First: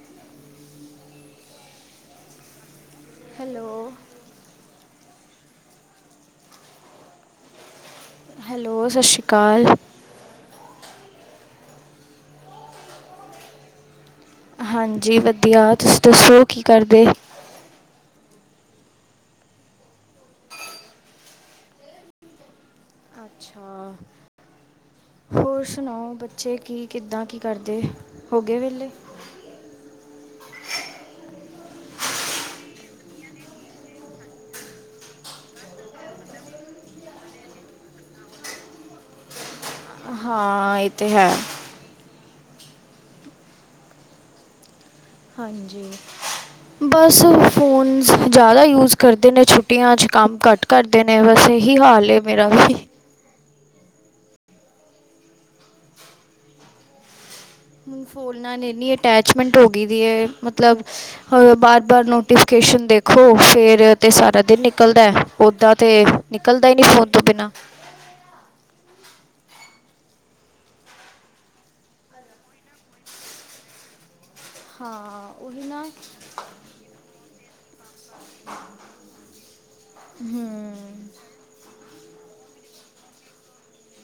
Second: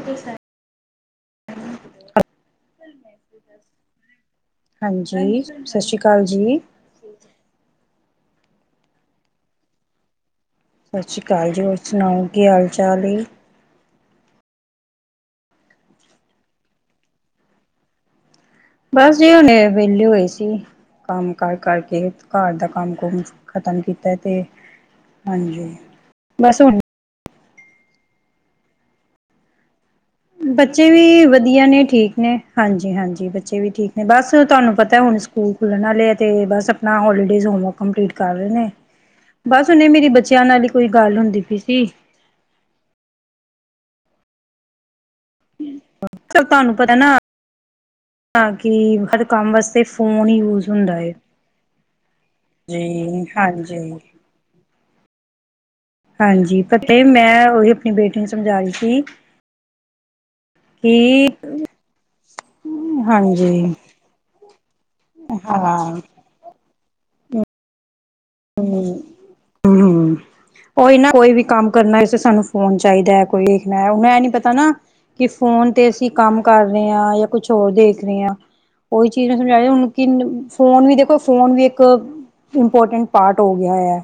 [inaudible] Hello. ਹਾਂਜੀ, ਸਸ੍ਰੀ ਕਾਲ ਜੀ। ਹੈਲੋ, ਸਸ਼ੀਕਾਲ। ਸਸ਼ੀਕਾਲ ਜੀ, ਹੋਰ ਸੁਨਾਓ, ਕੀ ਹਾਲ-ਚਾਲ ਏ? ਹਾਂਜੀ, ਵਦੀਆ, ਤੂਸੀ ਦੱਸੋ ਕੀ ਕਾਰਦੇ? ਬਾੱਸ ਜੀ ਹੁਣੇ ਵੇਲੀ ਹੋਈ ਸੀ। ਕਾੰਮ ਕਾਰ ਕਾਰਕੇ, ਘਾਰ ਦਾ ਕਾੰਮ-ਕੁੰਮ ਖਤਮ ਅੱਛਾ ਕੀਤੈ ਤੇ ਹੋਰ ਹਾਂਜੀ, ਸੁਨਾਓ, ਬੱਚੇ ਬਸ ਹੁਣ ਕੀ, ਕਿੱਦਾਂ, ਕੀ ਕਰਦੇ, ਹੋ ਗਏ ਵੈਲੇ? ਬੱਚੇ ਵੀ ਵਦੀਆ ਨੇ, ਠੀਕ ਨੇ, ਹਾਂਜੀ-ਹਾਂਜੀ ਬੱਚੇ ਵੀ ਠੀਕ ਨੇ, ਬਾੱਸ ਤੂਆਨੂੰ ਪਤੈ ਹੁਨ ਸੂ ਸੂਕੂਲ ਖੁੱਲਨ ਆਲੇ ਐ ਤੇ, ਬਾੱਸ ਆਪਨਾ ਹੋਲੀਡੇਜ਼ ਹੋਮਵਰਕ ਕੰਪਲੀਟ ਕਾਰ ਰੇ ਨੇ। [inaudible] ਬਾੱਸ ਹੁਨੇ ਮੇਰੀ ਬੱਚੇਆਂ ਨਾਲ ਈ ਹਾਂ ਕੋਈ ਇਹ ਤੇ ਗਾੱਲ ਹੈ ਹੁੰਦੀ ਪਈ ਸੀ। ਹਾਂਜੀ। ਤੇ ਤਾਨੂੰ ਪਤ ਬਾੱਸ ਫੋਨਸ ਜਾਦਾ ਯੂਜ਼ ਹਰ ਕਰਦੇ ਨੇ ਕੰਮ ਵਾਸਤੇ ਛੁੱਟੀਆਂ ਚ, ਫੋਨ ਕਾੰਮ ਘਾੰਟ ਯੂਜ ਹੁੰਦਾ ਕਰਦੇ ਏ ਨੇ, ਬਾੱਸ ਏਹੀ ਹਾਲ ਏ। ਜੀ, ਹਾਂਜੀ। ਹਾਂਜੀ, ਪਤਹ ਮੈਂ ਉਹੀ ਆਪਣੀ ਬੇਟੀ ਨੂੰ ਸਮਝਾ ਰਹੀ ਏਨੀ ਸੀ ਅਟੈਚਮੈਂਟ ਹੋ ਗਈ ਦੀ ਐ, ਮਤਲਬ ਕਿ ਬਾਰ-ਬਾਰ ਨੋਟੀਫਿਕੇਸ਼ਨ ਦੇਖੋ, ਹਾਂਜੀ ਫਿਰ ਤੇ ਸਾਰਾ ਦਿਨ ਨਿਕਲਦਾ ਹਾਂ ਉਹਦਾ ਹਮ ਤੇ ਨਿਕਲਦਾ ਈ ਨੀ ਫੋਨ ਤੋਂ ਬਿਨਾਂ। ਹਮ। ਹਮ-ਹਮ, ਓਈ ਨਾ ਕੋਈ ਵੀ ਕੰਮ ਕਰਨਾ ਸਾਨੂੰ ਫੋਨ ਚਾਹੀਦਾ ਐ, ਕੋਈ ਮੈਂ ਨੀ ਪ ਹਨਾ, ਕਿ ਹਾਂ ਉਹੀ ਫੋਨ ਨਾ ਤੇ ਅਸੀਂ ਕੰਮ ਕਰ ਰਹੇ ਆ ਯਾ ਕੁਛ ਹੋਰ ਦੇਖ ਰਹੇ ਆ। ਉਹੀ ਚੀਜ਼ ਨੂੰ ਸਮਝਾ ਰਹੀ, ਹੁਣ ਕੀ ਨ ਹੂੰ ਫੋਨ ਵੀ ਦੇਖੋ, ਫੋਨ ਵੀ ਇੱਕ ਇੰਪੋਰਟੈਂਟ ਪਾਟ ਹੋ ਗਿਆ ਐ।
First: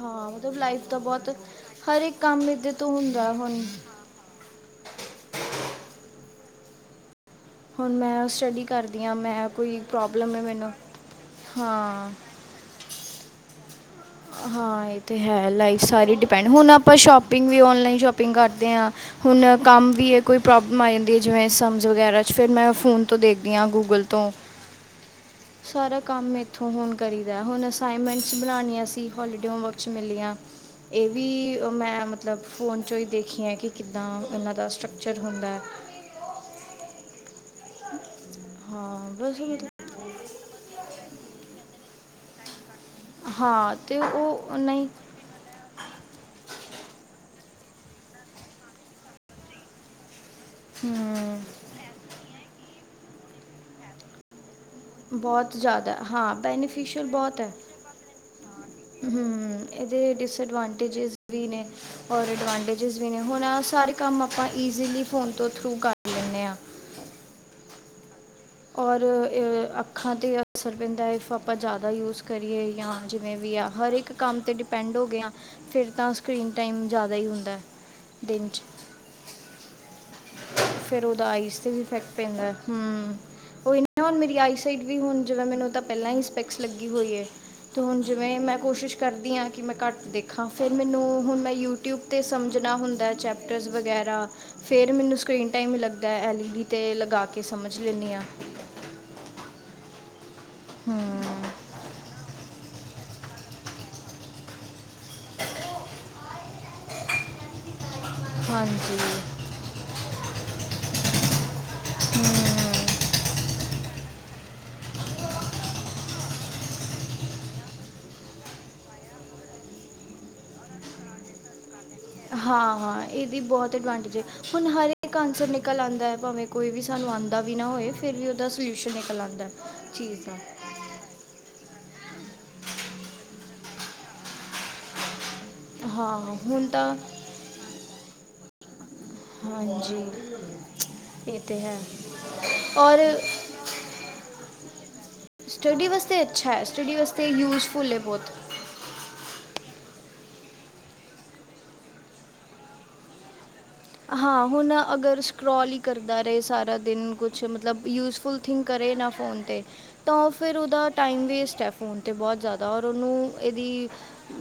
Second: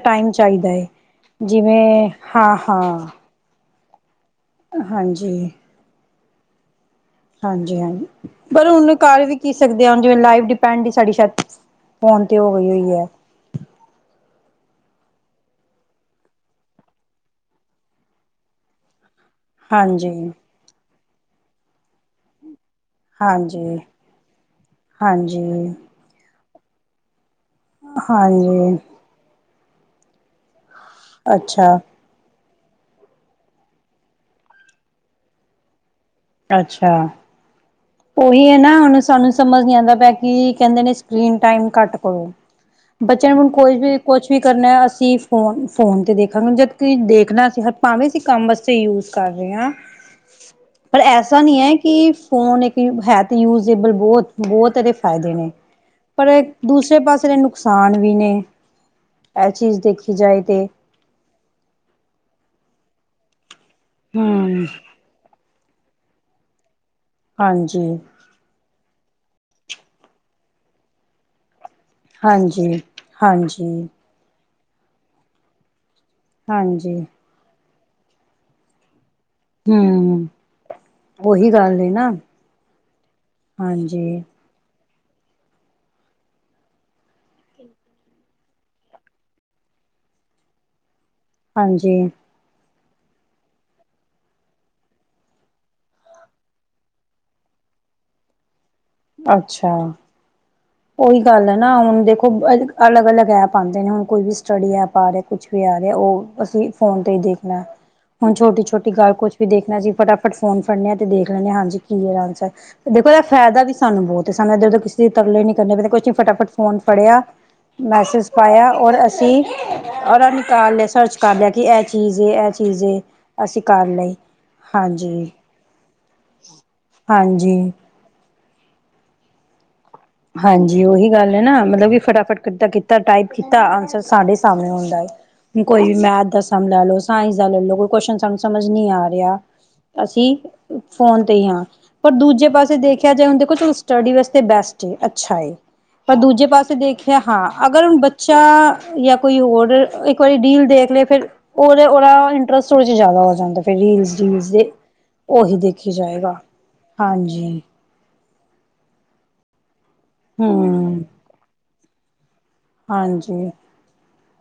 ਹਾਂ, ਮਤਲਬ ਚਾਹੀਦਾ ਹੈ ਲਾਈਫ ਦਾ ਬਹੁਤ, ਜਿਵੇਂ ਹਰ ਇੱਕ ਕੰਮ ਹਾਂ ਏਦੇ ਤੋਂ ਹਾਂ ਹੁੰਦਾ ਹੁਣ। ਹਾਂਜੀ। ਹਾਂਜੀ ਹਾਂ, ਹੁਣ ਮੈਂ ਸਟੱਡੀ ਪਰ ਹੁਣ ਕਰਦੀ ਆ ਕਰ ਵੀ ਮੈਂ ਕੀ ਕੋਈ ਸਕਦੇ ਆ ਜਿਵੇਂ ਪ੍ਰੋਬਲਮ ਹੈ ਲਾਈਫ ਮੈਨੂੰ ਡਿਪੈਂਡ ਸਾਡੀ ਸ਼ਾਇਦ ਹਾਂ ਫੋਨ, ਤੇ ਹੋਈ ਉਈ ਐ। ਹਾਂ ਇਹ ਤੇ ਹੈ, ਲਾਈਫ ਸਾਰੇ ਡਿਪੈਂਡ, ਹੁਣ ਆਪਾਂ ਸ਼ੋਪਿੰਗ ਵੀ ਓਨਲਾਈਨ ਸ਼ੋਪਿੰਗ ਕਰਦੇ ਆ। ਹੁਣ ਕੰਮ ਹਾਂਜੀ ਵੀ ਐ, ਕੋਈ ਪ੍ਰੋਬਲਮ ਆ ਜਾਂਦੀ ਐ ਜਿਵੇਂ ਸਮਜ਼ ਵਗੈਰਾ 'ਚ ਫਿਰ ਮੈਂ ਫੋਨ ਤੋਂ ਦੇਖਦੀ ਹਾਂ, ਹਾਂਜੀ ਗੂਗਲ ਤੋਂ। ਹਾਂਜੀ ਸਾਰਾ ਕੰਮ ਇੱਥੋਂ ਹੁਣ ਕਰੀਦਾ, ਹੁਣ ਅਸਾਈਨਮੈਂਟਸ ਹਾਂਜੀ ਬਣਾਉਣੀਆਂ ਸੀ, ਹੋਲੀਡੇ ਹੋਮਵਰਕ 'ਚ ਮਿਲੀਆਂ। ਇਹ ਵੀ ਅੱਛਾ ਮੈਂ ਮਤ ਮਤਲਬ ਫੋਨ ਚੋਂ ਹੀ ਦੇਖੀਏ, ਕਿ ਕਿੱਦਾਂ ਇਹਨਾਂ ਦਾ ਸਟਰਕਚਰ ਹੁੰਦਾ? ਅੱਛਾ। ਉਹੀ ਹੈ ਨਾ, ਹੁਣ ਹਾਂ ਸਾਨੂੰ ਬਸ ਸਮਝ ਨੀ ਮਤਲਬ ਆਂਦਾ ਪਿਆ, ਕੀ ਕਹਿੰਦੇ ਨੇ, ਸਕਰੀਨ ਟਾਈਮ ਘੱਟ ਕਰੋ। ਬੱਚਿਆਂ ਨੂੰ ਹੁਣ ਹਾਂ ਕੋਈ ਤੇ ਵੀ ਕੁਛ ਵੀ ਉਹ ਕਰਨਾ ਨਹੀਂ ਅਸੀਂ ਫੋਨ ਫੋ ਤੇ ਦੇਖਾਂਗੇ, ਜਦਕ ਦੇਖਣਾ ਅਸੀਂ ਹਰ ਭਾਵੇਂ ਅਸੀਂ ਕੰਮ ਵਾਸਤੇ ਯੂਜ ਕਰ ਰਹੇ ਹਾਂ। ਪਰ ਐਸਾ ਹਮ, ਨਹੀਂ ਹੈ ਕਿ ਫੋਨ ਇੱਕ ਹੈ ਤਾਂ ਯੂਜੇਬਲ ਬਹੁਤ- ਬਹੁਤ ਏਦੇ ਫਾ ਫਾਇਦੇ ਨੇ, ਬਹੁਤ ਜ਼ਿਆਦਾ ਪਰ ਹਾਂ ਦੂਸਰੇ ਬੈਨੀਫੀਸ਼ੀਅਲ ਪਾਸੇ ਨੇ ਬਹੁਤ ਹੈ ਨੁਕਸਾਨ ਵੀ ਨੇ। ਇਹ ਹਮ ਚੀਜ਼ ਇਹਦੇ ਦੇਖੀ ਜਾਏ ਤੇ ਡਿਸਡਵਾਂਟੇਜਿਸ ਵੀ ਨੇ, ਔਰ ਐਡਵਾਂਟੇਜਿਸ ਵੀ ਨੇ, ਹੁਣ ਸਾਰੇ ਕੰਮ ਆਪਾਂ ਹੂੰ ਈਜ਼ੀਲੀ ਫੋਨ ਤੋਂ ਥਰੂ ਕਰ ਲੈਂਦੇ ਆ ਹਾਂਜੀ। ਔਰ ਅੱਖਾਂ ਤੇ ਅਸਰ ਪੈਂਦਾ ਇਹ ਫ ਆਪਾਂ ਜ਼ਿਆਦਾ ਯੂਜ਼ ਕਰੀਏ ਹਾਂਜੀ ਜਾਂ ਜਿਵੇਂ ਵੀ ਆ ਹਾਂਜੀ ਹਰ ਇੱਕ ਕੰਮ ਤੇ ਡਿਪੈਂਡ ਹੋ ਗਏ ਆ ਫਿਰ ਤਾਂ ਸਕਰੀਨ ਟਾਈਮ ਹਾਂਜੀ ਜ਼ਿਆਦਾ ਹੀ ਹੁੰਦਾ ਦਿਨ 'ਚ ਹੂੰ। ਫੇਰ ਉਹਦਾ ਉਹੀ ਆਈਸ ਤੇ ਵੀ ਗੱਲ ਹੈ ਨਾ ਇਫੈਕਟ ਪੈਂਦਾ। ਹਮ, ਉਹ ਹਾਂਜੀ ਮੇਰੀ ਆਈਸ ਵੀ ਹੁਣ ਜਿਵੇਂ ਮੈਨੂੰ ਤਾਂ ਪਹਿਲਾਂ ਹੀੰ ਸਪੈਕਸ ਲੱਗੀ ਹੋਈ ਏ। ਤੇ ਹੁਣ ਜਿਵੇਂ ਮੈਂ ਕੋਸ਼ਿਸ਼ ਕਰਦੀ ਆ ਕਿ ਮੈਂ ਘੱਟ ਦੇਖਾਂ, ਫੇਰ ਮੈਨੂੰ ਹੁਣ ਮੈਂ ਹਾਂਜੀ ਯੂਟਿਊਬ ਤੇ ਸਮਝਣਾ ਹੁੰਦਾ ਚੈਪਟਰਸ ਵਗੈਰਾ, ਫਿਰ ਮੈਨੂੰ ਸਕਰੀਨ ਟਾਈਮ ਹੀ ਲੱਗਦਾ, ਐਲ ਈ ਡੀ ਤੇ ਲਗਾ ਕੇ ਸਮਝ ਲੈਂਨੀ ਆ। ਅੱਛਾ! ਉਹੀ ਹੂੰ ਗੱਲ ਏ ਨਾ, ਹੁਣ ਦੇਖੋ ਅਲੱਗ- ਅਲੱਗ ਐਪ ਆਂਦੇ ਨੇ, ਹੁਣ ਕੋਈ ਵੀ ਸਟੱਡੀ ਐਪ ਆ ਰਿਹਾ। ਕੁਛ ਵੀ ਆ ਰਿਹਾ, ਉਹ ਅਸੀਂ ਫੋਨ ਤੇ ਹੀ ਦੇਖਣਾ। [unintelligible] ਹੁਣ ਛੋਟੀ, ਛੋਟੀ ਹਾਂਜੀ ਗੱਲ ਕੁਛ ਹਮ, ਵੀ ਦੇਖਣਾ ਜੀ, ਫਟਾਫਟ ਫੋਨ ਫੜਨੇ ਆ ਤੇ ਦੇਖ ਲੈਣੇ ਹਾਂਜੀ ਕੀ ਆਇਆ ਅੱਜ। ਦੇਖੋ ਇਹਦਾ ਫਾਇਦਾ ਵੀ ਸਾਨੂੰ ਬਹੁਤ, ਸਾਨੂੰ ਏਰ ਕਿਸ ਤਰਲੇ ਨੀ ਕਰਨੇ ਪੈਂਦੇ, ਕੁਛ ਨੀ ਫਟਾਫਟ ਫੋਨ ਫੜਿਆ ਮੈਸੇਜ ਪਾਇਆ, ਔਰ ਅਸੀਂ ਔਰ ਨਿਕਾਲ ਲਿਆ ਸਰਚ ਕਰ ਲਿਆ ਕਿ ਇਹ ਚੀਜ਼ ਇਹ ਹਾਂ, ਚੀਜ਼ ਹਾਂ ਇਹਦੀ ਅਸੀਂ ਬਹੁਤ ਕਰ ਲਈ ਐਡਵਾਂਟੇਜ ਹੈ, ਹੁਣ ਹਰੇਕ ਹਾਂਜੀ ਆਂਸਰ ਨਿਕਲ ਆਂਦਾ ਹੈ ਭਾਵੇਂ ਕੋਈ ਵੀ ਸਾਨੂੰ ਆੰਦਾ ਵੀ ਹਾਂਜੀ ਨਾ ਹੋਏ, ਫੇਰ ਵੀ ਓਦਾ ਸਲਿਊਸ਼ਨ ਨਿਕਲ ਆਂਦਾ‌। ਹਾਂਜ- ਜੀ ਓਹੀ ਗੱਲ ਐ ਨਾ ਮਤਲਬ ਫਟਾਫਟ ਕੱਡਾ ਕੀਤਾ, ਟਾਈਪ ਕੀਤਾ ਆਂਸਰ ਸਾਡੇ ਸਾਮਣੇ ਹੁੰਦਾ ਏ। ਕੋ ਵੀ ਮੈਥ ਹਾਂ ਦਾ ਸਮ ਹੁਣ ਲੈ ਤਾਂ ਲੋ, ਸਾਇੰਸ ਦਾ ਲੈਲ ਲਵੋ ਕੁਸ਼ਚਨ ਸਾਨੂੰ ਸਮਝ ਨੀ ਆ ਰਿ ਰਿਆ, ਹਾਂਜੀ ਅਸੀਂ ਫੋਨ ਤੇ ਇਹ ਈ ਹਾਂ। ਹੈ ਪਰ ਦੂਜੇ ਪਾਸੇ ਔਰ ਦੇਖਿਆ ਜਾਏ, ਹੁਣ ਦੇਖੋ ਚਲੋ ਸਟੱਡੀ ਵਸਤੇ ਬੈਸਟ। ਤੇ ਅੱਛਾ ਏ। ਸਟੱਡੀ ਪਰ ਵਾਸਤੇ ਦੂਜੇ ਅੱਛਾ ਹੈ ਪਾਸੇ ਸਟੱਡੀ ਦੇਖਿਆ, ਵਾਸਤੇ ਹਾਂ ਅਗਰ ਯੂਜ਼ਫੁਲ ਹੁਣ ਹੈ ਬਹੁਤ ਬੱਚਾ ਜਾਂ ਕੋਈ ਔਰ ਇੱਕ ਵਾਰੀ ਡੀਲ ਦੇਖ ਲਏ, ਫੇਰ ਓ ਓਦਾ ਇੰਟਰਸਟ ਓਦੇ 'ਚ ਜਾਦਾ ਓ ਜਾਂਦਾ। ਫਿਰ ਰੀਲਸ ਹਾਂ ਰੀਲਸ ਦੇ ਹੁਣ ਅਗਰ ਉਹੀ ਸਕਰੋਲ ਈ ਦੇਖੀ ਕਰਦਾ ਜਾਏਗਾ ਰੇ, ਸਾਰਾ ਦਿਨ ਕੁਛ ਹਾਂਜੀ ਮਤਲਬ- ਯੂਜਫੁਲ ਥਿੰਕ ਕਰੇ ਨਾ ਫ਼ੋਨ ਤੇ, ਤਾਂ ਓ ਫੇਰ ਓਦਾ ਹੂੰ ਟਾਈਮ ਵੇਸਟ ਐ। ਫੋਨ ਤੇ ਬੋਤ ਜਾਦਾ ਔਰ ਓਨੂੰ ਹਾਂਜੀ। ਏਦੀ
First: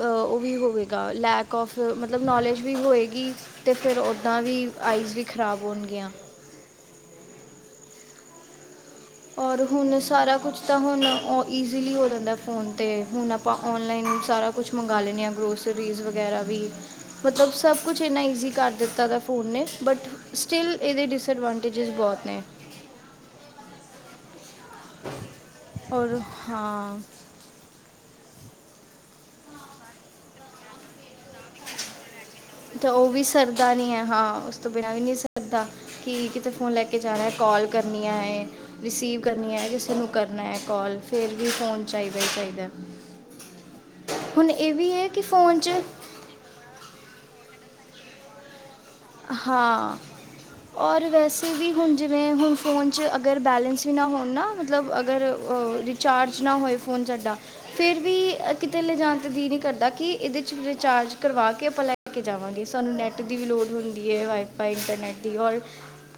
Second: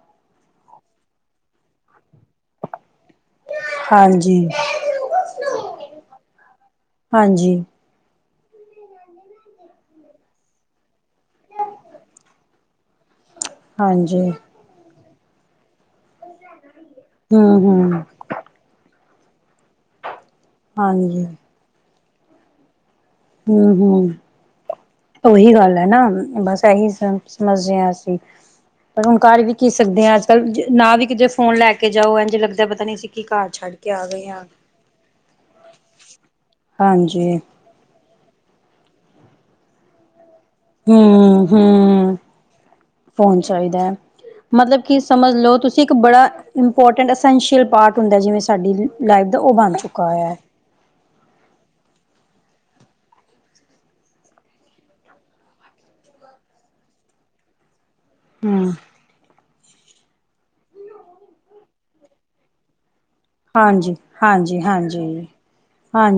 ਆ ਓ ਵੀ ਹੋਵੇਗਾ ਲੈਕ ਔਫ ਮਤਲਬ ਨੌਲੇਜ ਵੀ ਹੋਏਗੀ ਅਤੇ ਫੇਰ ਓ- ਤਾਂ ਹਾਂਜੀ, ਵੀ ਆਈਸ ਵੀ ਖਰਾਬ ਹੋਣਗੀਆਂ। ਹਾਂਜੀ ਔਰ ਹੁਣ ਸਾਰਾ ਕੁਛ ਤਾਂ ਹੁਣ ਓ ਈਜ਼ੀਲੀ ਹੋ ਜਾਂਦਾ ਫੋਨ ਤੇ। ਹੁਣ ਆਪ ਆਪਾਂ ਔਨਲਾਈਨ ਹਾਂਜੀ, ਸਾਰਾ ਕੁਛ ਮੰਗਾ ਲੈਂਣੇ ਆਂ, ਗਰੋਸਰੀਜ਼ ਵਗੈਰਾ ਵੀ। ਮਤਬ ਸਭ ਕੁਛ ਹੂੰ-ਹੂੰ, ਏਨਾ ਈਜੀ ਕਰ ਦਿੱਤਾ ਦਾ ਫੋਨ ਨੇ, ਬਟ ਸਟਿਲ ਏਦੇ ਹਾਂਜੀ, ਡਿਸ‌ਅਡਵਾਨ- ਟੀਜਿਸ ਬੋਤ ਨੇ। ਹੁੰਹੂ। ਓਹੀ ਗੱਲ ਐ ਨਾ ਔਰ ਬਸ ਐਹੀ ਹਾਂ ਸਮ ਸਮਝਦੇ ਆਂ ਅਸੀਂ। ਪਰ ਹੁਣ ਕਰ ਵੀ ਕੀ ਸਕਦੇ ਆਂ। ਅੱਜ ਕੱਲ ਨਾ ਵੀ ਕਿਤੇ ਫੋਨ ਲੈ ਕੇ ਜਾਓ, ਏਂਝ ਲਗਦਾ- ਤੇ ਓ ਵੀ ਸਰਦਾ ਨੀ ਐ ਹਾਂ, ਉਸ ਤੋਂ ਬਿਨਾਂ ਵੀ ਨੀ ਸਰਦਾ। ਕੀ ਕਿਤੇ ਫੋਨ ਲੈ ਕੇ ਜਾਣਾ ਐ ਹਾਂਜੀ, ਕੋਲ ਕਰਨੀਆ ਐ, ਰਿਸੀਵ ਕਰਨੀਆ, ਕਿਸੇ ਨੂੰ ਕਰਨਾ ਐ। ਕੋਲ ਫੇਰ ਵੀ ਫੋਨ ਹੂੰ-ਹੂੰ, ਚਾਈਦਾ ਈ ਚਾਈਦਾ। ਫੋਨ ਚਾਹੀਦਾ ਹੈ। ਮਤਲਬ ਕੀ ਸਮਝ ਲੋ, ਤੁਸੀਂ ਇੱਕ ਬੜਾ ਇੰਪੋਰਟੈਂਟ ਅਸੈਂਸ਼ੀਅਲ ਪਾਰਟ ਹੁੰਦਾ ਜਿਵੇਂ ਸਾਡੀ- ਲਾਈਫ ਦਾ ਉਹ ਬਣ ਹਾਂ ਚੁੱਕਾ ਹੋਇਆ ਹੈ। ਔਰ ਵੈਸੇ ਵੀ ਹੁਣ ਜਿਵੇਂ ਹੁਣ ਫੋਨ 'ਚ ਅਗਰ ਬੈਲੇਂਸ ਵੀ ਨਾ ਹੋਣ ਨਾ, ਮਤਲਬ ਅਗਰ ਅ ਰੀ- ਚਾਰਜ ਨਾ ਹੋਏ ਫ਼ੋਨ ਸਾਡਾ, ਫੇਰ ਵੀ ਹੂੰ, ਕਿਤੇ ਲਜਾਣ ਤੇ ਜੀਅ ਨੀ ਕਰਦਾ ਕੀ ਏਦੇ 'ਚ ਰਿਚਾਰਜ ਕਰਵਾ ਕੇ ਆਪਾਂ ਲੈ ਕੇ ਜਾਵਾਂਗੇ, ਸਾਨੂੰ ਨੈੱਟ ਦੀ ਵੀ ਲੋੜ ਹਾਂਜੀ, ਹੁੰਦੀ। ਏਅਰ ਹਾਂਜੀ, ਵਾਈਫਾਈ ਇੰਟਰਨੈਟ ਹਾਂਜੀ। ਦੀ ਔਰ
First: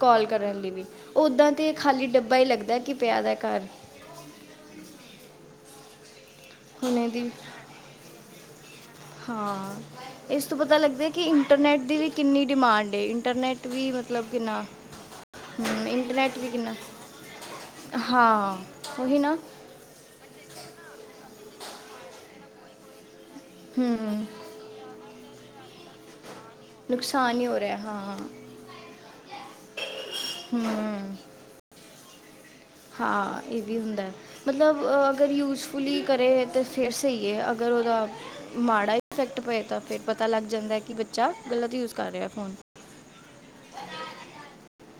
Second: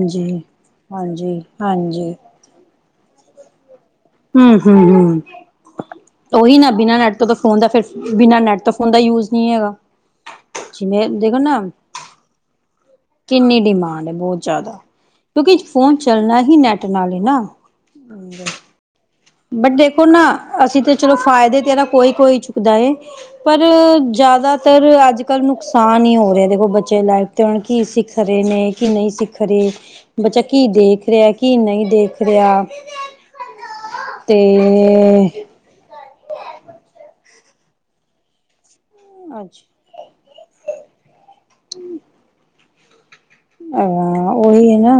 ਕਾਲ ਕਰਨ ਲਈ ਵੀ। ਹਾਂਜੀ, ਓਦਾਂ ਤੇ ਖਾਲੀ ਹਾਂਜੀ। ਡੱਬ ਡੱਬਾ ਈ ਲੱਗਦਾ ਕੀ ਪਿਆ ਦਾ ਘਰ। ਊਹੂੰ ਹੂੰ ਓਹੀ ਨਾ ਹੁਣ ਬਿਨਾਂ ਨੈਟ ਤੋਂ ਇਹਦੀ ਤਾਂ ਫੋਨ ਦਾ ਫੇਰ ਬਿਨਾਂ ਨੈਟ ਤੋਂ- ਫੋਨ ਦਾ ਯੂਜ ਨਹੀਂ ਹੈਗਾ। ਹਾਂ ਏਸ ਤੋਂ ਪਤਾ ਜਿਵੇਂ ਲੱਗਦਾ ਕੀ ਦੇਖੋ ਨਾ ਇੰਟਰਨੈੱਟ ਦੀ ਵੀ ਕਿੰਨੀ ਡਿਮਾਂਡ ਏ। ਕਿੰਨੀ ਇੰਟਰਨੈੱਟ ਵੀ ਡਿਮਾਂਡ ਹੈ ਮਤਲਬ ਬਹੁਤ ਕਿੰਨਾ ਜ਼ਿਆਦਾ। ਕਿਉਂਕਿ ਫੋਨ ਇੰਟਰਨੈਟ ਚੱਲਣਾ ਵੀ ਹੀ ਕਿੰਨਾ ਨੈੱਟ ਨਾਲੇ ਏ ਨਾ। ਓਹੀ ਨਾ। ਬਟ ਦੇਖੋ ਨਾ ਅਸੀਂ ਤਾਂ ਚਲੋ ਫਾਇਦੇ ਤੇ ਏਦਾ ਕੋਈ ਕੋਈ ਚੁੱਕਦਾ ਏ। ਪਰ ਹੂੰ ਜਾਦਾਤਰ ਅੱਜ ਕੱਲ੍ਹ ਨੁਕਸਾਨ ਈ ਹੋ ਰੇ ਦੇਖੋ ਬੱਚੇ ਲਾਈਫ ਨੁਕਸਾਨ ਤੇ ਹੀ ਹੁਣ ਹੋ ਰਿਹਾ ਕੀ ਹਾਂ ਸਿੱਖ ਰਹੇ ਨੇ ਕੀ ਨਈ ਸਿੱਖ ਰੇ। ਬੱਚਾ ਕੀ ਦੇਖ ਹੂੰ ਰਿਆ ਕੀ ਨਈ ਦੇਖ ਰਿਆ। ਹਾਂ ਏ ਵੀ ਹੁੰਦਾ ਮਤਲਬ ਅਗਰ ਤੇ ਯੂਜ ਪੁੁਲੀ ਕਰੇ ਤਾਂ ਫੇਰ ਸ‌ਈ ਏ ਅਗਰ ਓਦਾ ਮਾੜਾ ਈ ਇਫੈਕਟ ਪ‌ਏ ਅੱਛਾ ਤਾਂ ਫੇਰ ਪਤਾ ਲੱਗ ਜਾਂਦਾ ਕੀ ਬੱਚਾ ਗਲਤ ਯੂਜ ਕਰ ਰਿਆ ਫੋਨ। ਆਆ ਓਈ ਏਨਾ।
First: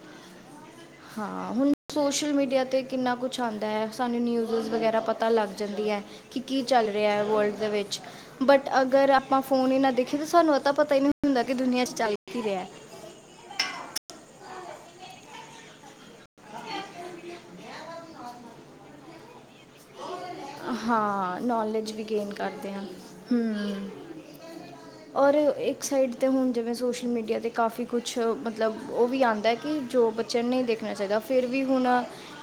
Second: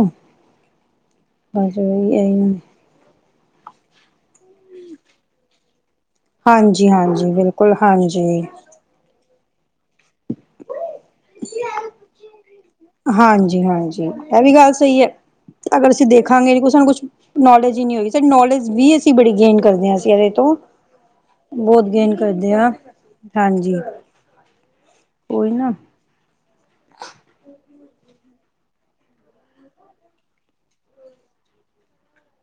ਹਾਂ ਹੁਣ ਸੋਸ਼ਲ ਇਹੀ ਮੀਡੀਆ ਤੇ ਕਿੰਨਾ ਕੁਛ ਆਂਦਾ ਐ ਸਾਨੂੰ ਨਿਊਜ਼ ਵਗੈਰਾ ਪਤਾ ਲੱਗ ਜਾਂਦੀਆਂ ਐ। ਹਾਂਜੀ-ਹਾਂਜੀ ਬਿਲਕੁਲ ਹਾਂਜੀ। ਬਟ ਅਗਰ ਆਪਾਂ ਫੋਨ ਈ ਨਾ ਦੇਖੀਏ ਤਾਂ ਸਾਨੂੰ ਐਤਾਂ ਪਤਾ ਈ ਨਈ ਹੁੰਦਾ ਕਿ ਦੁਨੀਆਂ 'ਚ ਚੱਲ ਕੀ ਰਿਆ। ਹਾਂਜੀ-ਹਾਂਜੀ ਇਹ ਵੀ ਗੱਲ ਸਈ ਏ। ਅਗਰ ਅਸੀਂ ਦੇਖਾਂਗੇ ਸਾਨੂੰ ਕੁਛ ਨੌਲੇਜ ਈ ਨਈ ਹੋਈ‌ ਸਾਡੀ ਨੌਲੇਜ ਵੀ ਅਸੀਂ ਬੜੀ ਗੇਨ ਕਰਦੇ ਹਾਂ ਅਸੀ ਇਦੇ 'ਚ ਹਾਂ ਨੌਲੇਜ ਵੀ ਗੇਨ ਹਾਂ ਕਰਦੇ ਆਂ ਹਾਂਜੀ ਹੂੰ। ਔਰ ਉਹੀ ਨਾ ਇੱਕ ਸਾਈਡ ਤੇ ਹੁਣ ਜਿਵੇਂ ਸੋਸ਼ਲ ਮੀਡੀਆ ਤੇ ਕਾਫੀ ਕੁਛ ਮਤਲਬ ਓ ਵੀ ਆਂਦਾ ਕਿ ਜੋ ਬਚ ਚਿਆ ਨਈ ਦੇਖਣਾ ਚਾਈਦਾ ਫਿਰ ਵੀ ਹੁਣ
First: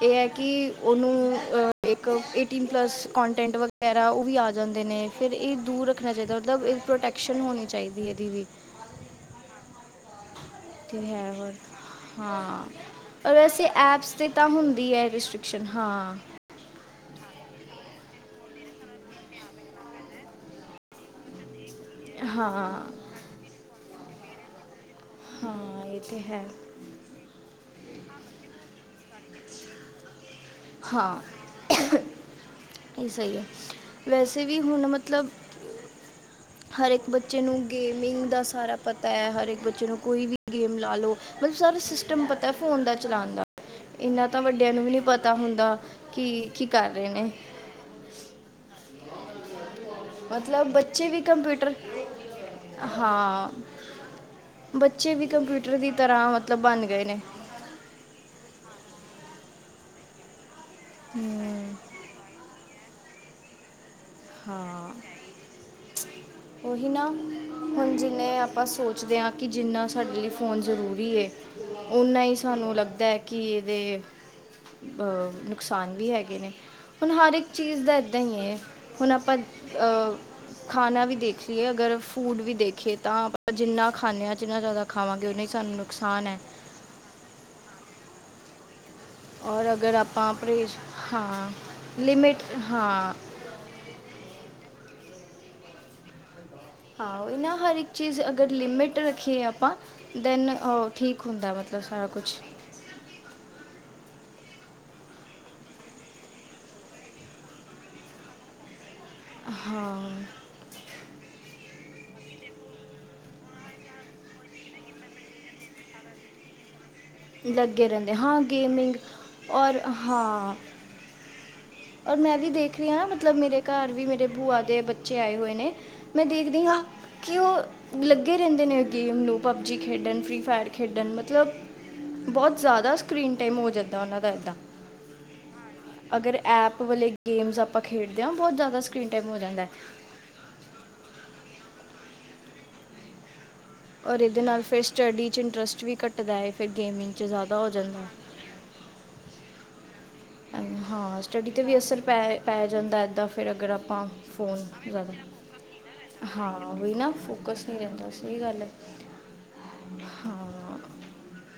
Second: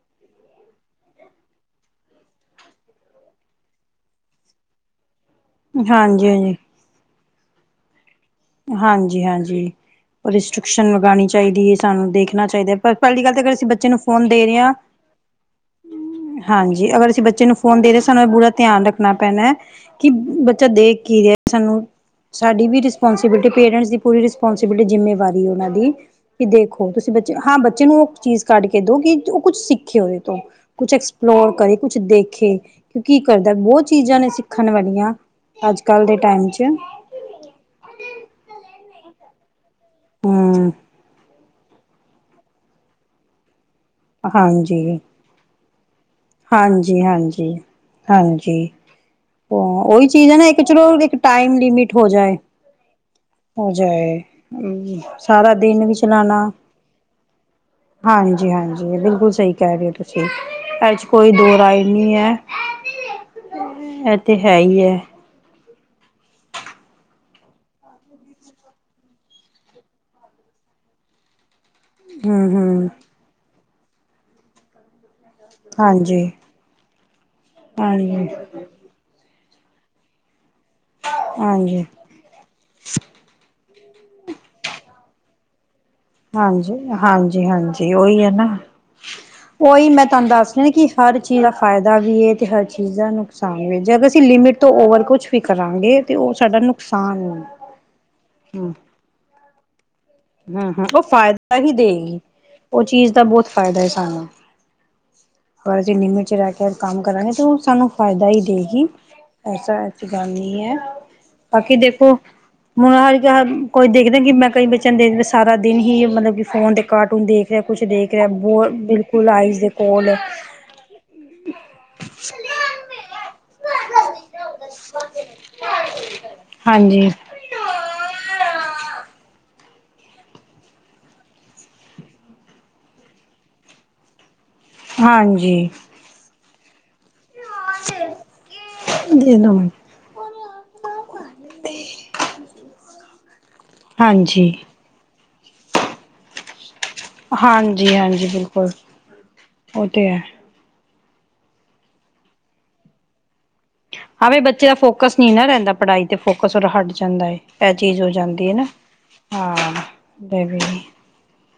ਇਹ ਐ ਕਿ ਉਨੂੰ ਇੱਕ ਏਟੀਨ ਪਲੱਸ ਕਾਂਟੈਂਟ ਵਗੈਰਾ ਓ ਵੀ ਆ ਜਾਂਦੇ ਨੇ ਫਿਰ ਇਹ ਦੂਰ ਰੱਖਣਾ ਹਾਂਜੀ ਚਾਈਦਾ ਹਾਂਜੀ ਮਤਲਬ ਇਹ ਪ੍ਰੋਟੈਕਟ ਐਕਸ਼ਨ ਹੋਣੀ ਚਾਈਦੀ ਇਹਦੀ ਵੀ ਹਾਂਜੀ-ਹਾਂਜੀ ਰਿਸਟ੍ਰਿਕਸ਼ਨ ਤੇ ਲਗਾਣੀ ਹੈ ਹੋਰ ਚਾਈਦੀ ਏ ਸਾਨੂੰ ਦੇਖਣਾ ਹਾਂ ਚਾਈਦਾ ਐ ਪਰ ਪੈਲੀ ਗੱਲ ਔਰ ਤਾਂ ਅਗਰ ਵੈਸੇ ਅਸੀਂ ਬੱਚੇ ਨੂੰ ਐਪਸ ਤੇ ਫੋਨ ਦੇ ਤਾਂ ਰਏ ਆਂ। ਹੁੰਦੀ ਹੈ ਰਿਸਟ੍ਰਿਕਸ਼ਨ ਹਾਂ ਹਾਂਜੀ ਅਗਰ ਅਸੀਂ ਬੱਚੇ ਨੂੰ ਫੋਨ ਦੇ ਰਏ ਸਾਨੂੰ ਪੂਰਾ ਧਿਆਨ ਰੱਖਣਾ ਪੈਣਾ। ਕਿ ਬੱਚਾ ਦੇਖ ਕੀ ਰਿਆ ਸਾਨੂੰ ਹਾਂ ਸਾਡੀ ਵੀ ਰਿਸਪੋਂਸੀਬਿਲਿਟੀ ਪੇਰੈਂਟਸ ਦੀ ਪੂਰੀ ਰਿਸਪੋਂਸੀਬਿਲਿਟੀ ਜ਼ਿੰਮੇ ਵਾਰੀ ਉਹਨਾਂ ਹਾਂ ਦੀ ਇਹ ਤੇ ਹੈ ਵੀ ਦੇਖੋ ਤੁਸੀਂ ਬੱਚੇ ਹਾਂ ਬੱਚੇ ਨੂੰ ਓ ਚੀਜ਼ ਕੱਢ ਕੇ ਦੋ ਕਿ ਓ ਕੁਛ ਸਿੱਖੇ ਉਹਦੇ ਤੋਂ ਕੁਛ ਹਾਂ ਐਕਸਪਲੋਰ ਕਰੇ ਕੁਛ ਦੇਖੇ ਕਿਉ ਇਹ ਕੀ ਸਹੀ ਹੈ ਕਰਦਾ ਬੋਤ ਚੀਜ਼ਾਂ ਨੇ ਵੈਸੇ ਵੀ ਸਿੱਖਣ ਹੁਣ ਵਾਲੀਆਂ ਮਤਲਬ ਅੱਜ ਕੱਲ ਦੇ ਟਾਈਮ 'ਚ ਹਰ ਇੱਕ ਬੱਚੇ ਨੂੰ ਗੇਮਿੰਗ ਦਾ ਸਾਰਾ ਪਤਾ ਹੈ ਹਰ ਇੱਕ ਬੱਚੇ ਨੂੰ ਕੋਈ ਵੀ ਹਮ ਗੇਮ ਲਾ ਲੋ। ਮਤਲਬ ਸਾਰਾ ਸਿਸਟਮ ਪਤਾ ਫੋਨ ਦਾ ਚਲਾਣ ਦਾ ਇੰਨਾ ਤਾਂ ਵੱਡਿਆਂ ਨੂੰ ਵੀ ਹਾਂਜੀ ਨਈ ਪਤਾ ਹੁੰਦਾ। ਕਿ ਕੀ ਕਰ ਹਾਂਜੀ- ਰਹੇ ਨੇ ਹਾਂਜੀ- ਹਾਂਜੀ ਓ ਉਹੀ ਚੀਜ਼ ਹੈ ਨਾ ਇੱਕ ਮਤਲਬ ਚਲੋ ਬੱਚੇ ਇੱਕ ਵੀ ਟਾਈਮ ਕੰਪਿਊਟਰ ਲਿਮਿਟ ਹੋ ਜਾਏ। ਹਾਂ ਹੋ ਜਾਏ ਬੱਚੇ ਵੀ ਸਾਰਾ ਕੰਪਿਊਟਰ ਦਿਨ ਦੀ ਵੀ ਤਰ੍ਹਾਂ ਚਲਾਣਾ। ਮਤਲਬ ਬਣ ਗਏ ਨੇ ਹਾਂਜੀ-ਹਾਂਜੀ ਬਿਲਕੁਲ ਸਈ ਕੈ ਰੇ ਓ ਤੁਸੀਂ ਐ 'ਚ ਕੋਈ ਦੋ ਹਮ, ਰਾਏ ਨੀ ਐ। ਐ ਹਾਂ ਓਹੀ ਨਾ ਹੁਣ ਜਿੰਨੇ ਆਪਾਂ ਸੋਚਦੇ ਆ ਕਿ ਜਿੰਨਾ ਸਾਡੇ ਲਈ ਫੋਨ ਜ਼ਰੂਰੀ ਏ। ਉਨਾ ਈ ਹਮ ਸਾਨੂੰ ਹਮ ਲੱਗਦਾ ਕੀ ਇਦੇ ਬ ਨੁਕਸਾਨ ਵੀ ਹਾਂਜੀ ਹੈਗੇ ਨੇ ਹੁਣ ਹਰ ਇੱਕ ਚੀਜ਼ ਦਾ ਏਦਾਂ ਹਾਂਜੀ ਈ ਐ। ਹੁਣ ਆਪਾਂ ਅ ਖਾਣਾ ਵੀ ਦੇਖ ਲਈਏ ਹਾਂਜੀ ਅਗਰ ਫੂਡ ਵੀ ਦੇਖੀਏ ਤਾਂ ਜਿੰਨਾ ਖਾਂਨੇ ਆ ਜਿੰਨਾ ਜਾਦਾ ਖਾਵਾਂਗੇ ਉਨਾ ਈ ਸਾਨੂੰ ਨੁਕਸਾਨ ਹੈ ਜੀ ਹਾਂਜੀ-ਹਾਂਜੀ ਓਹੀ ਏ ਨਾ। ਔਰ ਓਹੀ ਅਗਰ ਮੈਂ ਤੁਹਾਨੂੰ ਆਪਾਂ ਦੱਸ ਰਈ ਪਰਹੇਜ਼ ਕੀ ਹਰ ਚੀਜ਼ ਹਾਂ ਦਾ ਫਾਇਦਾ ਵੀ ਏ ਲਿਮਿਟ ਤੇ ਹਰ ਚੀਜ਼ ਦਾ ਹਾਂ ਨੁਕ ਸਾਨ ਜੇ ਅਗਰ ਅਸੀਂ ਲਿਮਿਟ ਤੋਂ ਓਵਰ ਕੁੱਛ ਵੀ ਕਰਾਂਗੇ ਤੇ ਓ ਸਾਡਾ ਨੁ ਹਾਂ ਉਈ ਨਾ ਹਰ ਇੱਕ ਚੀਜ਼ ਅਗਰ ਲਿਮਿਟ ਰੱਖੀਏ ਆਪਾਂ ਦੈਨ ਹਮ ਅ ਠੀਕ ਹੁੰਦਾ ਮਤਲਬ ਸਾਰਾ ਕੁੱਛ ਓ ਚੀਜ਼ ਦਾ ਬੋਤ ਫਾਇਦਾ ਏ ਸਾਨੂੰ। ਪਰ ਅਸੀਂ ਲਿਮਿਟ 'ਚ ਰੈ ਕੇ ਕੰਮ ਕਰਾਂਗੇ ਤਾਂ ਓ ਸਾਨੂੰ ਫਾਇਦਾ ਈ ਦੇਗੀ। ਐਸਾ [unintelligible] ਹਾਂ ਜਾਂਨੀ ਐ। ਬਾਕੀ ਦੇਖੋ ਮੁਣ ਹ ਕੋਈ ਦੇਖਦੇ ਕੀ ਮੈਂ ਕਈ ਬੱ ਚੇ ਨੂੰ ਦੇਖਦੇ ਸਾਰਾ ਦਿਨ ਹੀ ਮਤਲਬ ਕਿ ਫੋਨ ਦੇ ਕਾਰਟੂਨ ਦੇਖ ਰਿਆ ਕੁੱਛ ਲੱਗੇ ਦੇਖ ਰਹਿੰਦੇ ਰਿਆ ਹਾਂ ਬੋਤ ਗੇਮਿੰਗ ਬਿਲਕੁਲ ਆਈਜ ਦੇ ਔਰ ਕੋਲ ਹਾਂ [inaudible] ਔਰ ਮੈਂ ਵੀ ਦੇਖ ਰੀਆ ਆ ਨਾ ਮਤਲਬ ਮੇਰੇ ਘਰ ਵੀ ਮੇਰੇ ਭੂਆ ਦੇ ਬੱਚੇ ਆਏ ਹੋਏ ਨੇ ਮੈਂ ਦੇਖਦੀ ਆ ਹਾਂਜੀ ਕੀ ਓ ਲੱਗੇ ਰੈਂਦੇ ਨੇ ਗੇਮ ਨੂੰ ਪਬਜੀ ਖੇਡਣ, ਫ੍ਰੀ ਫਾਇਰ ਖੇਡਣ ਮਤਲਬ ਬੋਤ ਜਾਦਾ ਸਕਰੀਨ ਟਾਈਮ ਹੋ ਜਾਂਦਾ ਓਨਾਂ ਦਾ ਏਦਾਂ। ਹਾਂਜੀ। ਅਗਰ ਐਪ ਵਾਲੇ ਗੇਮਸ ਆਪਾਂ ਖੇਡਦੇ ਆ, ਬੋਤ ਜਾਦਾ ਸਕਰੀਨ ਟੈਮ ਹੋ ਜਾਂਦਾ। [unintelligible] ਔਰ ਇਦੇ ਹਾਂਜੀ ਨਾਲ ਫਿਰ ਸਟੱਡੀ ਚ ਇੰਟਰਸਟ ਵੀ ਘੱਟਦਾ ਏ ਫਿਰ ਗੇਮਿੰਗ 'ਚ ਜ਼ਿਆਦਾ ਹੋ ਜਾਂਦਾ ਹੈ ਹਾਂਜੀ-ਹਾਂਜੀ, ਬਿਲਕੁੱਲ ਓ ਤੇ ਹੈ। ਐਂਡ ਹਾਂ ਸਟੱਡੀ ਤੇ ਵੀ ਅਸਰ ਪੈ-ਪੈ ਜਾਂਦਾ ਇੱਦਾਂ ਫਿਰ ਅਗਰ ਆ ਹਵੇ ਬੱਚੇ ਦਾ ਫੋਕਸ ਨੀ ਨਾ ਰੈਂਦਾ ਪੜ੍ਹਾਈ ਤੇ, ਹਾਂ ਫੋਕਸ ਓਦਾ ਹਟ ਉਹੀ ਨਾ ਜਾਂਦਾ ਏ, ਫੋਕਸ ਐ ਨਹੀਂ ਚੀਜ਼ ਰਹਿੰਦਾ ਹੋ ਸਹੀ ਜਾਂਦੀ ਐ ਗੱਲ ਨਾ। ਹੈ ਹਾ, ਏ, ਵੀ। ਹਾਂ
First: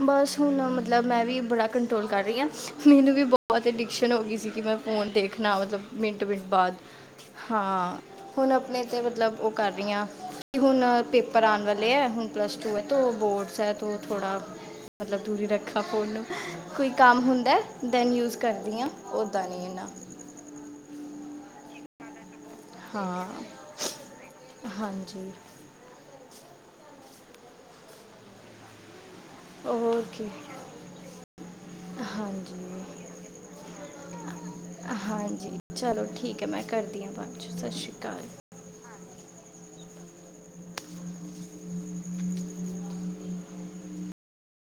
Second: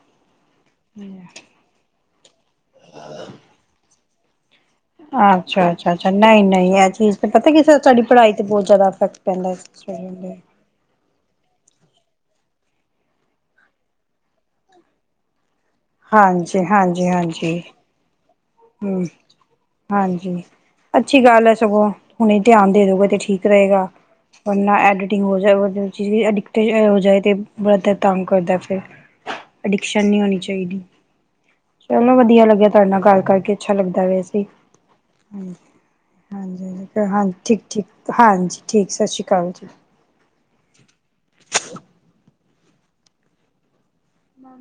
ਬਸ ਹੁਣ ਮਤਲਬ ਮੈਂ ਵੀ ਬੜਾ ਕੰਟਰੋਲ ਕਰ ਰੀ ਆ, ਮੈਨੂੰ ਵੀ ਬੋਤ ਅਡਿਕਸ਼ਨ ਹੋਗੀ ਸੀ ਕੀ ਮੈਂ ਫ਼ੋਨ ਦੇਖਣਾ ਮਤਲਬ ਅੱਛਾ-ਅੱਛਾ-ਅੱਛਾ ਮਿੰਟ ਮਿੰਟ ਨਈ-ਨਈ ਬਾਅਦ ਐ ਚੀਜ਼ ਤੇ ਪਤਾ ਕਿ, ਹਾਂ ਸਾਡੀ ਪੜ੍ਹਾਈ ਤੇ ਹੁਣ ਬੋਤ ਆਪਣੇ ਜ਼ਿਆਦਾ 'ਤੇ ਅਸਰ ਮਤਲਬ ਉਹ ਪੈਂਦਾ। ਕਰ ਰਹੀ ਹਾਂ [unintelligible] ਹੁਣ ਪੇਪਰ ਆਉਣ ਵਾਲੇ ਐ, ਹੁਣ ਪਲੱਸ ਟੂ ਐ, ਤੋ ਬੋਰਡਸ ਹੈ ਤੋ ਥੋੜ੍ਹਾ ਮਤਲਬ ਦੂਰੀ ਈ ਰੱਖਾ ਫੋਨ ਨੂੰ, ਹਾਂਜੀ ਕੋਈ ਹਾਂਜੀ ਕੰਮ ਹੁੰਦਾ ਹਾਂਜੀ ਦੈਨ ਯੂਜ਼ ਕਰਦੀਆਂ ਓਦਾ ਨੀ ਇਨਾਂ। ਜੀ। ਅੱਛੀ ਗੱਲ ਐ ਸਗੋਂ। ਹੁਣੇ ਧਿਆਨ ਦੇ ਦੋਗੇ ਤੇ ਹਾਂ ਠੀਕ ਰਏਗਾ, ਵਰਨਾ ਐਡੀਟਿੰਗ ਹਾਂਜੀ ਹੋ ਜਾਏਗਾ। ਚੀਜ ਅਡਿਕਟ ਹੋ ਜਾਏ, ਤੇ ਬੜਾ ਤੰਗ ਕਰਦਾ ਫਿਰ। ਅਡਿਕਸ਼ਨ ਨੀ ਓਕੇ ਹੋਣੀ ਚਾਈਦੀ, ਚਲੋ ਵਧੀਆ ਲੱਗਿਆ ਤੁਹਾਡੇ ਨਾਲ ਹਾਂਜੀ ਗੱਲ ਕਰ ਅੱਛਾ ਲੱਗਦਾ ਵੈਸੇ ਈ, ਹੂੰ ਹਾਂਜੀ ਚਲੋ ਠੀਕ ਹੈ ਮੈਂ ਕਰਦੀ ਹਾਂ ਹਾਂਜੀ-ਹਾਂਜੀ-ਹਾਂਜੀ ਬਾਅਦ 'ਚ ਸਤਿ ਸ਼੍ਰੀ ਠੀਕ-ਠੀਕ ਅਕਾਲ ਹਾਂ ਜੀ ਠੀਕ, ਸਤ ਸ਼੍ਰੀ ਅਕਾਲ ਜੀ।